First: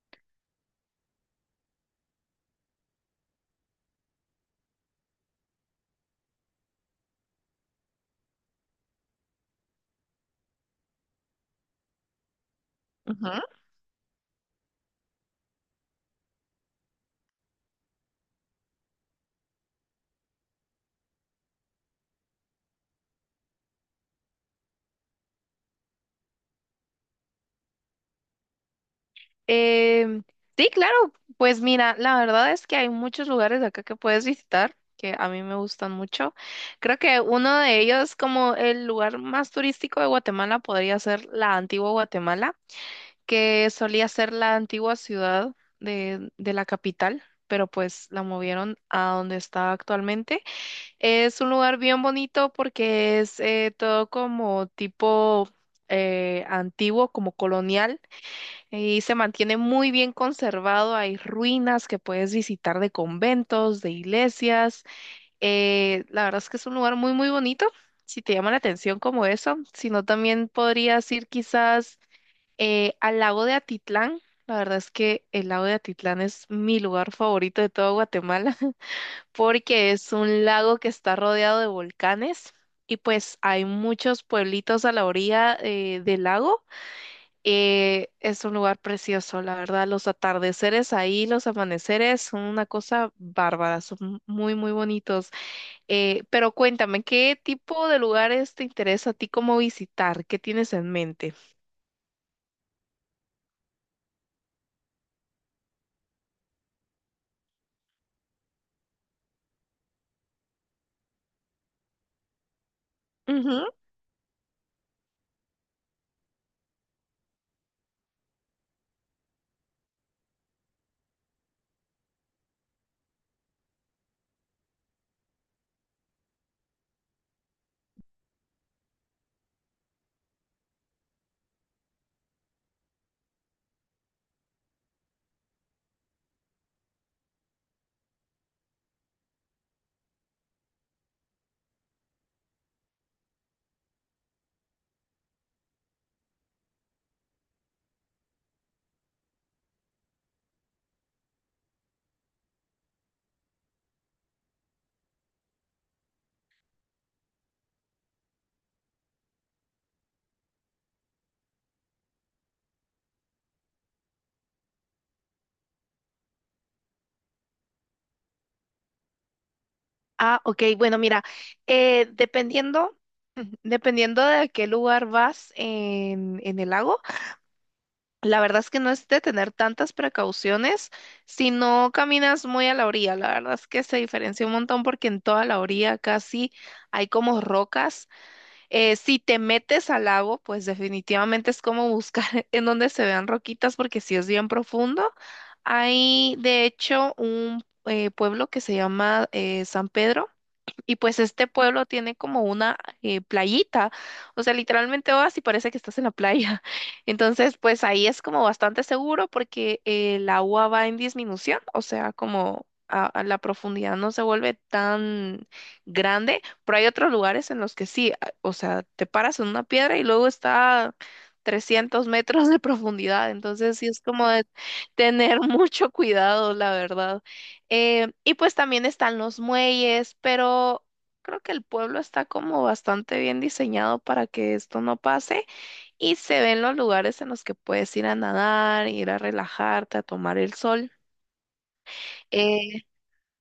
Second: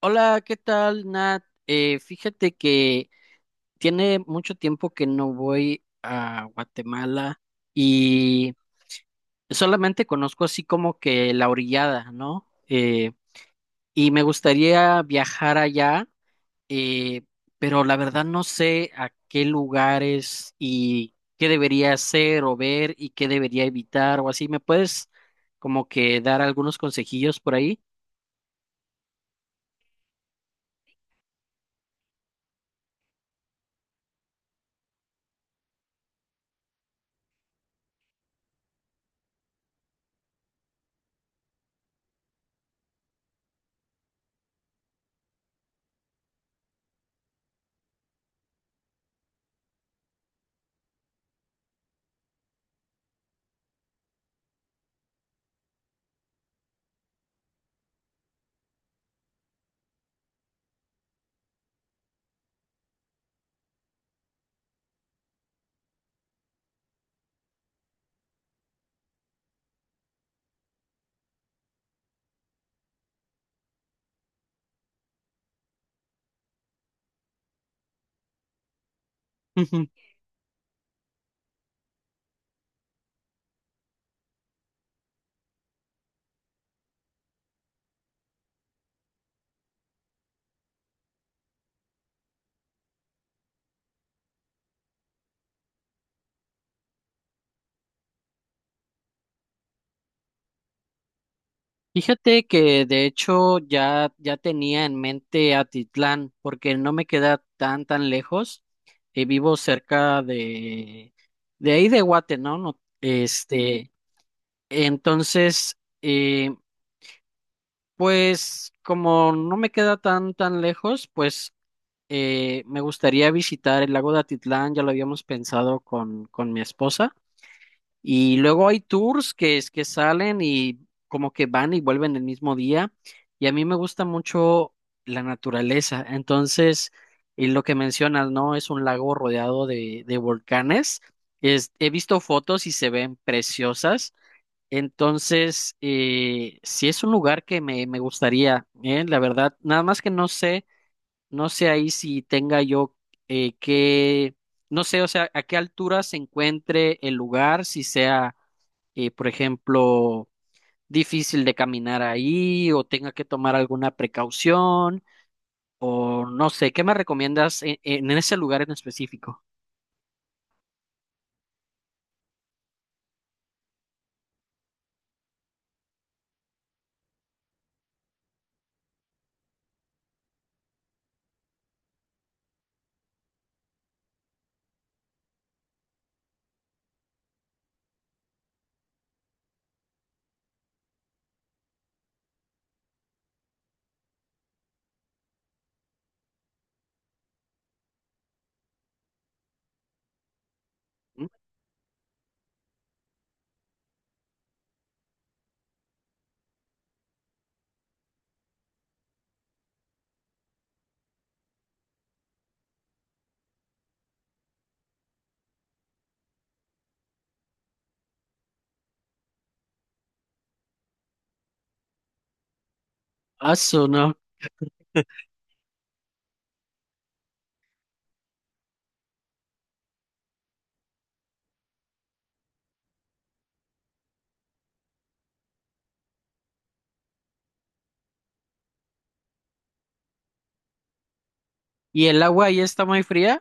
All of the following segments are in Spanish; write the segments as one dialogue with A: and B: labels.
A: Hola, ¿qué tal, Nat? Fíjate que tiene mucho tiempo que no voy a Guatemala y solamente conozco así como que la orillada, ¿no?
B: Ujú.
A: Y me gustaría viajar allá, eh, pero la verdad no sé a qué lugares y qué debería hacer o ver y qué debería evitar o así. ¿Me puedes como que dar algunos consejillos por ahí?
B: Em, sí, claro, pues mira, la verdad es que hay muchos lugares acá que puedes visitar que a mí me gustan mucho. Creo que uno de ellos, como el lugar más turístico de Guatemala, podría ser la antigua Guatemala, que solía ser la antigua ciudad de la capital, pero pues la movieron a donde está actualmente. Es un lugar bien bonito porque es todo como tipo antiguo, como colonial. Y se mantiene muy bien conservado, hay ruinas que puedes visitar de conventos, de iglesias. La verdad es que es un lugar muy bonito, si te llama la atención como eso. Si no, también podrías ir quizás al lago de Atitlán. La verdad es que el lago de Atitlán es mi lugar favorito de todo Guatemala, porque es un lago que está rodeado de volcanes y pues hay muchos pueblitos a la orilla del lago. Es un lugar precioso, la verdad. Los atardeceres ahí, los amaneceres son una cosa bárbara, son muy bonitos. Pero cuéntame, ¿qué tipo de lugares te interesa a ti como visitar? ¿Qué tienes en mente?
A: Fíjate que de hecho ya tenía en mente Atitlán, porque no me queda tan tan lejos. Vivo cerca de ahí de Guate, ¿no? No,
B: Ujú.
A: este, entonces, eh, pues como no me queda tan tan lejos, pues me gustaría visitar el lago de Atitlán, ya lo habíamos pensado con mi esposa. Y luego hay tours que es que salen y como que van y vuelven el mismo día. Y a mí me gusta mucho la naturaleza. Entonces, y lo que mencionas, ¿no? Es un lago rodeado de volcanes. Es, he visto fotos y se ven preciosas. Entonces, sí es un lugar que me gustaría, ¿eh? La verdad, nada más que no sé, no sé ahí si tenga yo eh, que, no sé, o sea, a qué altura se encuentre el lugar, si sea por ejemplo, difícil de caminar ahí o tenga que tomar alguna precaución o no sé, ¿qué me recomiendas en ese lugar en específico?
B: Ah, ok, bueno, mira, eh, dependiendo, dependiendo de a qué lugar vas en el lago. La verdad es que no es de tener tantas precauciones si no caminas muy a la orilla. La verdad es que se diferencia un montón porque en toda la orilla casi hay como rocas. Si te metes al lago, pues definitivamente es como buscar en donde se vean roquitas porque si es bien profundo. Hay de hecho un pueblo que se llama San Pedro y pues
A: ¿Mm?
B: este pueblo tiene como una playita, o sea, literalmente vas y parece que estás en la playa. Entonces, pues ahí es como bastante seguro porque el agua va en disminución, o sea, a la profundidad no se vuelve tan grande, pero hay otros lugares en los que sí, o sea, te paras en una piedra y luego está 300 metros de profundidad,
A: Ah,
B: entonces
A: eso
B: sí es
A: no.
B: como de tener mucho cuidado, la verdad. Y pues también están los muelles, pero creo que el pueblo está como bastante bien diseñado para que esto no pase y se ven los lugares en los que puedes ir a nadar, ir a relajarte, a tomar el sol.
A: ¿Y el agua ahí
B: Eh,
A: está muy fría?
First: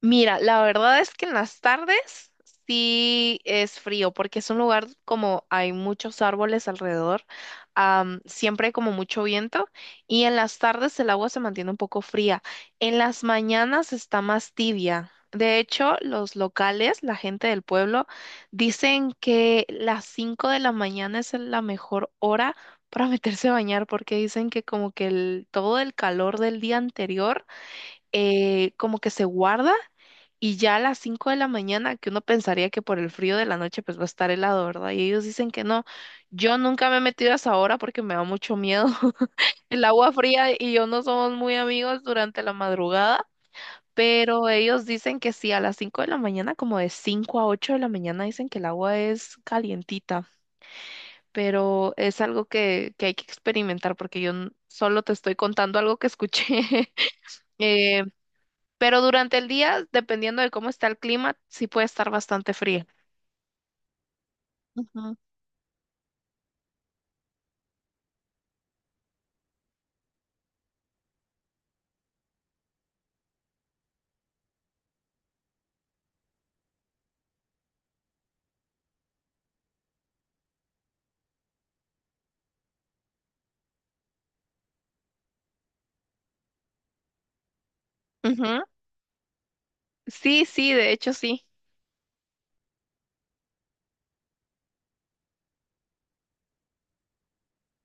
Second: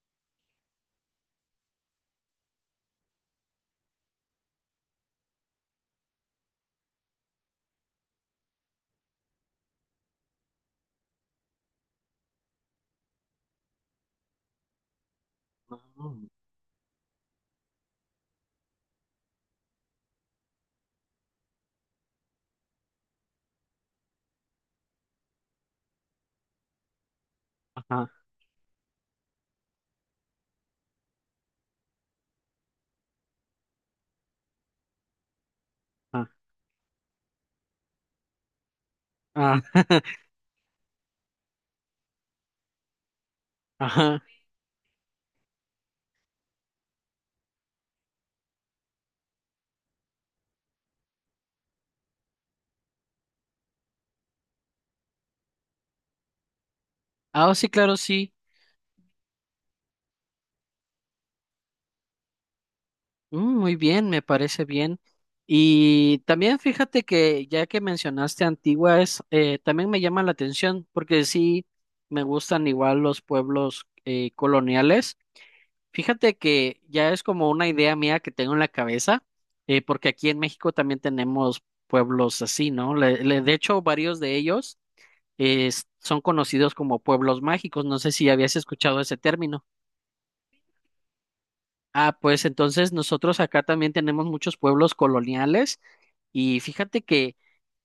B: Mira, la verdad es que en las tardes sí es frío, porque es un lugar como hay muchos árboles alrededor, siempre hay como mucho viento, y en las tardes el agua se mantiene un poco fría. En las mañanas está más tibia. De hecho,
A: Mm.
B: los locales, la gente del pueblo, dicen que las 5 de la mañana es la mejor hora para meterse a bañar, porque dicen que todo el calor del día anterior
A: Ajá,
B: como que se guarda y ya a las 5 de la mañana, que uno pensaría que por el frío de la noche pues va a estar helado, ¿verdad? Y ellos dicen que no.
A: ajá,
B: Yo nunca me he metido a esa hora porque me da mucho miedo.
A: ah,
B: El agua fría y yo no somos muy amigos durante la madrugada,
A: ajá.
B: pero ellos dicen que sí, a las 5 de la mañana, como de 5 a 8 de la mañana, dicen que el agua es calientita, pero es algo que hay que experimentar porque solo te estoy contando algo que escuché.
A: Ah, oh, sí, claro,
B: Eh,
A: sí.
B: pero durante el día, dependiendo de cómo está el clima, sí puede estar bastante fría.
A: Mm, muy bien, me parece bien.
B: Ujú.
A: Y también fíjate que ya que mencionaste Antigua, es, también me llama la atención porque sí me gustan igual los pueblos coloniales. Fíjate que ya es como una idea mía que tengo en la cabeza, porque aquí en México también tenemos pueblos así, ¿no? De hecho, varios de ellos eh, son conocidos como pueblos mágicos. No sé si habías
B: Ujú.
A: escuchado ese término.
B: Sí, sí, de hecho sí.
A: Ah, pues entonces nosotros acá también tenemos muchos pueblos coloniales y fíjate que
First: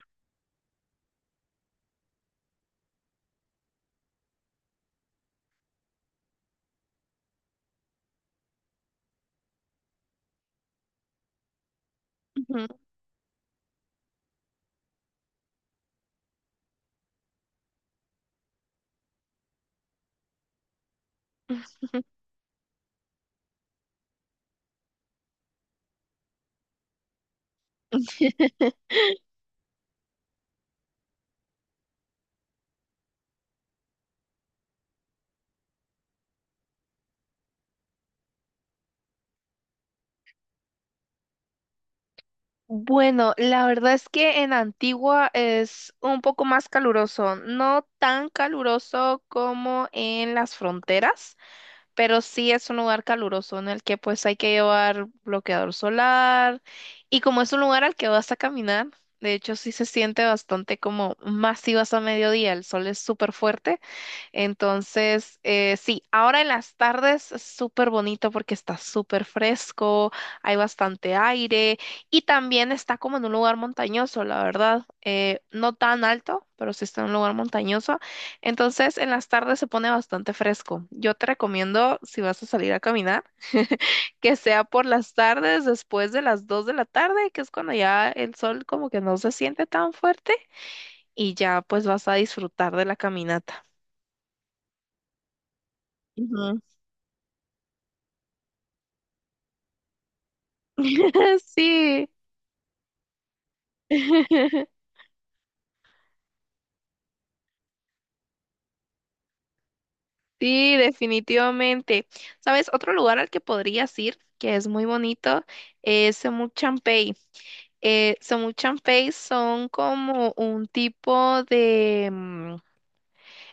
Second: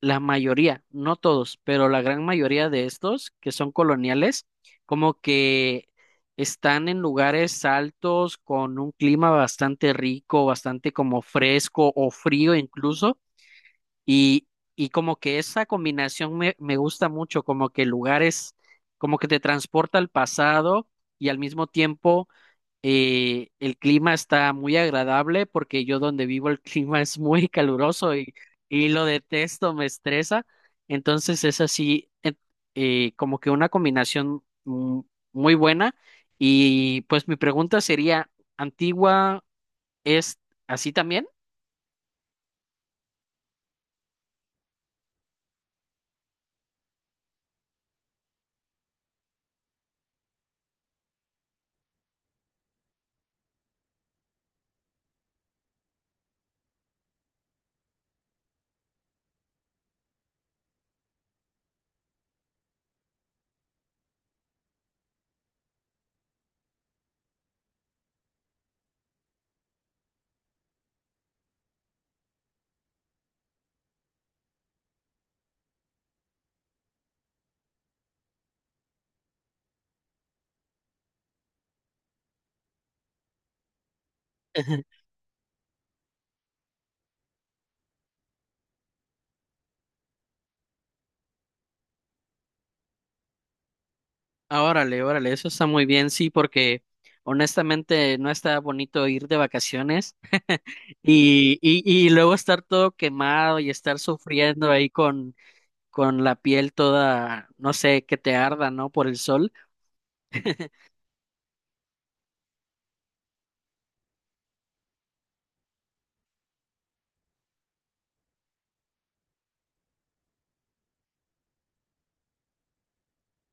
A: la mayoría, no todos, pero la gran mayoría de estos que son coloniales, como que están en lugares altos con un clima bastante rico, bastante como fresco o frío
B: Ujú.
A: incluso, y, y como que esa combinación me gusta mucho, como que lugares, como que te transporta al pasado y al mismo tiempo el clima está muy agradable porque yo donde vivo el clima es muy caluroso y lo detesto, me estresa. Entonces es así, como que una combinación muy buena. Y pues mi pregunta sería, ¿Antigua es así también?
B: Bueno, la verdad es que en Antigua es un poco más caluroso, no tan caluroso como en las fronteras, pero sí es un lugar caluroso en el que pues hay que llevar bloqueador solar y como es un lugar al que vas a caminar, de hecho sí se siente bastante como más si vas a mediodía, el sol es súper fuerte. Entonces, sí, ahora en las tardes es súper bonito porque está súper fresco, hay bastante aire y también está como en un lugar montañoso, la verdad. No tan alto, pero sí está en un lugar montañoso. Entonces, en las tardes se pone bastante fresco. Yo te recomiendo, si vas a salir a caminar, que sea por las tardes, después de las 2 de la tarde, que es cuando ya el sol como que no se siente tan fuerte y ya pues vas a disfrutar de la caminata.
A: Ah, órale, órale, eso está muy bien, sí, porque honestamente no está bonito ir de vacaciones y
B: Sí,
A: luego estar todo quemado y estar sufriendo ahí con la piel toda, no sé, que te arda, ¿no? Por el sol.
B: sí, definitivamente. ¿Sabes? Otro lugar al que podrías ir, que es muy bonito, es Semuchampey. Semuchampey son como un tipo de...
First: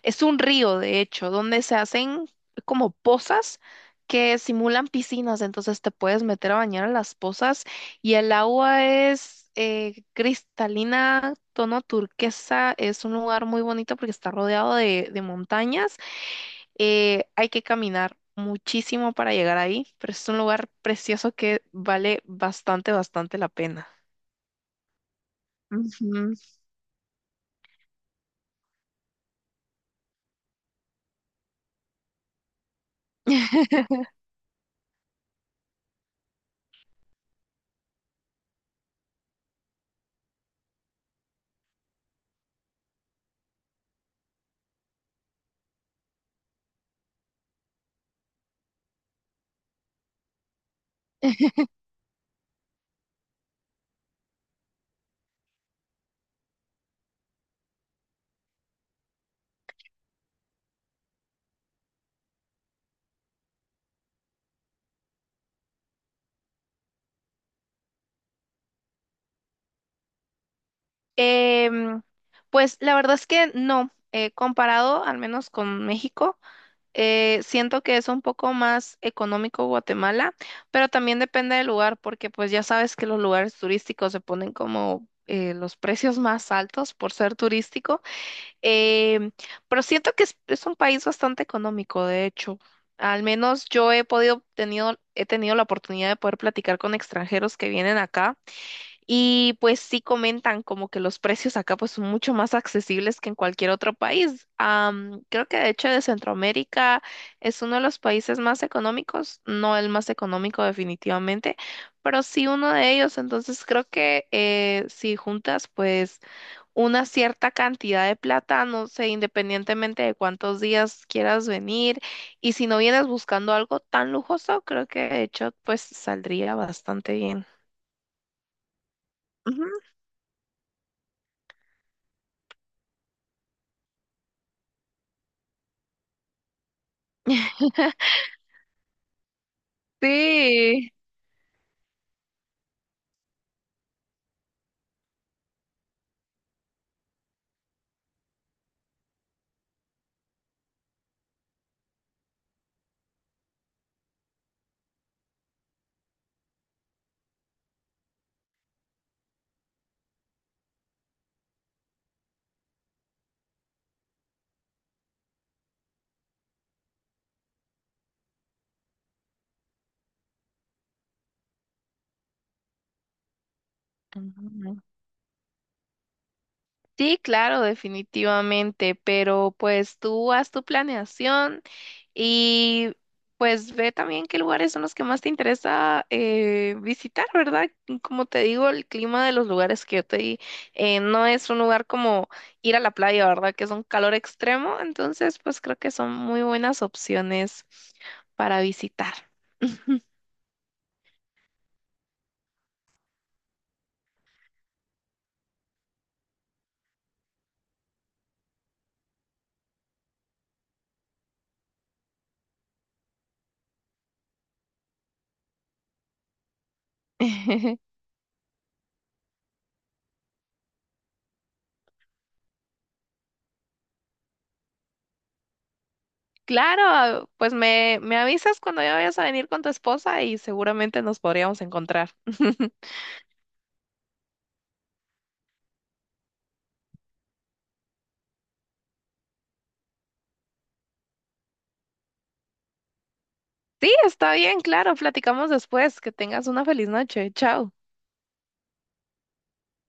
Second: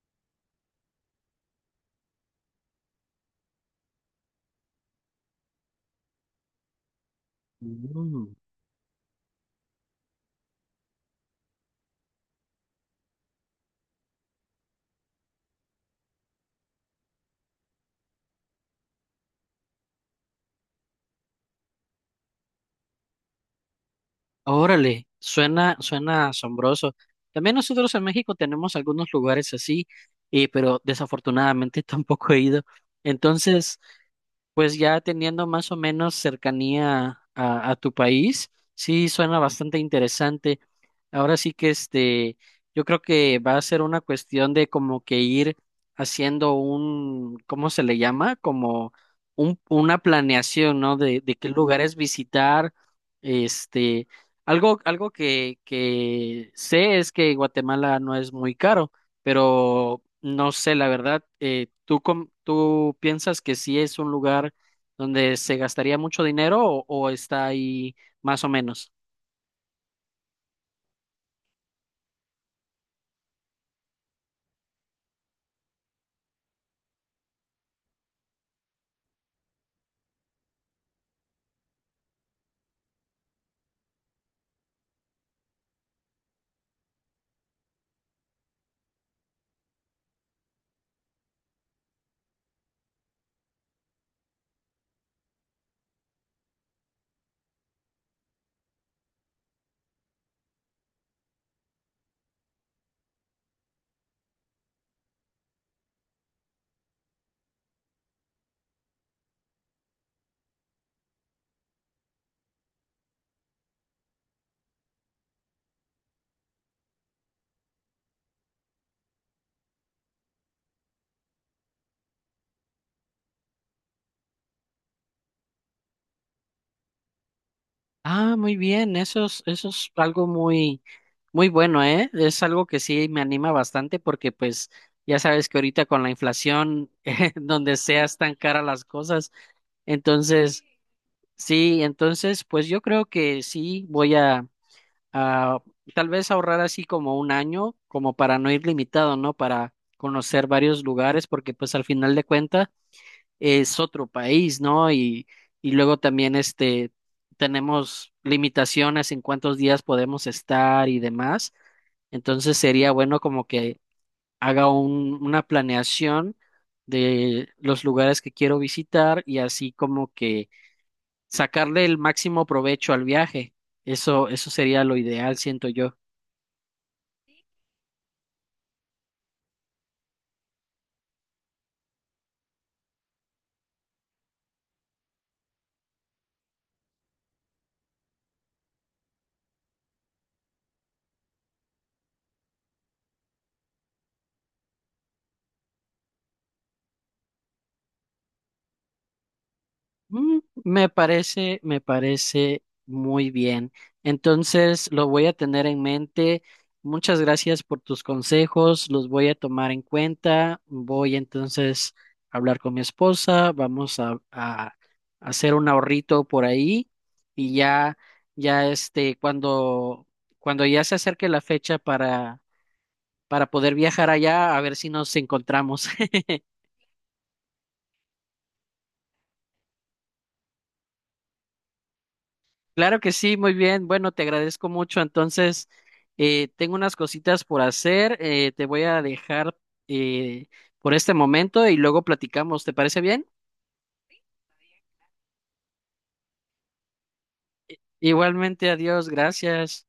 B: Es un río, de hecho, donde se hacen como pozas que simulan piscinas, entonces te puedes meter a bañar a las pozas y el
A: Mm.
B: agua es cristalina, tono turquesa, es un lugar muy bonito porque está rodeado de montañas. Hay que caminar muchísimo para llegar ahí, pero es un lugar precioso que vale bastante, bastante la pena.
A: Órale, suena, suena
B: Ujú.
A: asombroso. También nosotros en México tenemos algunos lugares así, pero desafortunadamente tampoco he ido. Entonces, pues ya teniendo más o menos cercanía a tu país, sí suena bastante interesante. Ahora sí que este, yo creo que va a ser una cuestión de como que ir haciendo un, ¿cómo se le llama? Como un, una planeación, ¿no? De qué lugares visitar. Este, algo, algo que sé es que Guatemala no es muy caro pero no sé, la verdad, ¿tú, tú piensas que sí es un lugar donde se gastaría mucho dinero o está ahí más o menos?
B: Em, pues la verdad es que no, comparado al menos con México, siento que es un poco más económico Guatemala, pero también depende del lugar, porque pues ya sabes que los lugares turísticos se ponen como los precios más altos por ser turístico, em, pero siento que es un país bastante económico, de hecho. Al menos yo he he tenido la oportunidad de poder platicar con extranjeros que vienen acá. Y pues sí comentan como que los precios acá pues son mucho más accesibles que en cualquier otro país. Creo que de hecho de Centroamérica es uno de los países más económicos, no el más económico definitivamente, pero sí uno de ellos. Entonces creo que si juntas pues una cierta cantidad de plata, no sé, independientemente de cuántos días quieras venir, y si no vienes buscando algo tan lujoso, creo que de hecho pues saldría bastante bien.
A: Ah, muy bien,
B: Ujú.
A: eso es algo muy, muy bueno, ¿eh? Es algo que sí me anima bastante porque pues ya sabes que ahorita con la inflación, donde seas tan cara las cosas, entonces,
B: Sí.
A: sí, entonces, pues yo creo que sí voy a... ah, tal vez ahorrar así como un año, como para no ir limitado, ¿no? Para conocer varios lugares, porque pues al final de cuentas es otro país, ¿no? Y luego también este, tenemos limitaciones en cuántos días podemos estar y demás. Entonces sería bueno como que haga una planeación de los lugares que quiero visitar y así como que sacarle el máximo provecho al viaje. Eso
B: Ujú.
A: sería lo ideal, siento yo.
B: Sí, claro, definitivamente, pero pues tú haz tu planeación y pues ve también qué lugares son los que más te interesa visitar, ¿verdad? Y como te digo, el clima de los lugares que yo te di no es un lugar como ir a la playa, ¿verdad? Que es un calor extremo, entonces pues creo que son muy buenas opciones para visitar.
A: Mm, me parece, me parece muy bien. Entonces, lo voy a tener en mente. Muchas gracias por tus consejos, los voy a tomar en cuenta. Voy entonces a hablar con mi esposa, vamos a hacer un ahorrito por ahí y ya, ya este, cuando, cuando ya se acerque la fecha para poder viajar allá, a ver si nos encontramos.
B: Claro, pues me avisas cuando ya vayas a venir con tu esposa y seguramente nos podríamos encontrar.
A: Claro que sí, muy bien. Bueno, te agradezco mucho. Entonces, tengo unas cositas por hacer. Te voy a dejar eh, por este momento y luego platicamos. ¿Te parece bien?
B: Sí, está bien, claro, platicamos después. Que tengas una feliz noche. Chao.
A: Igualmente, adiós, gracias.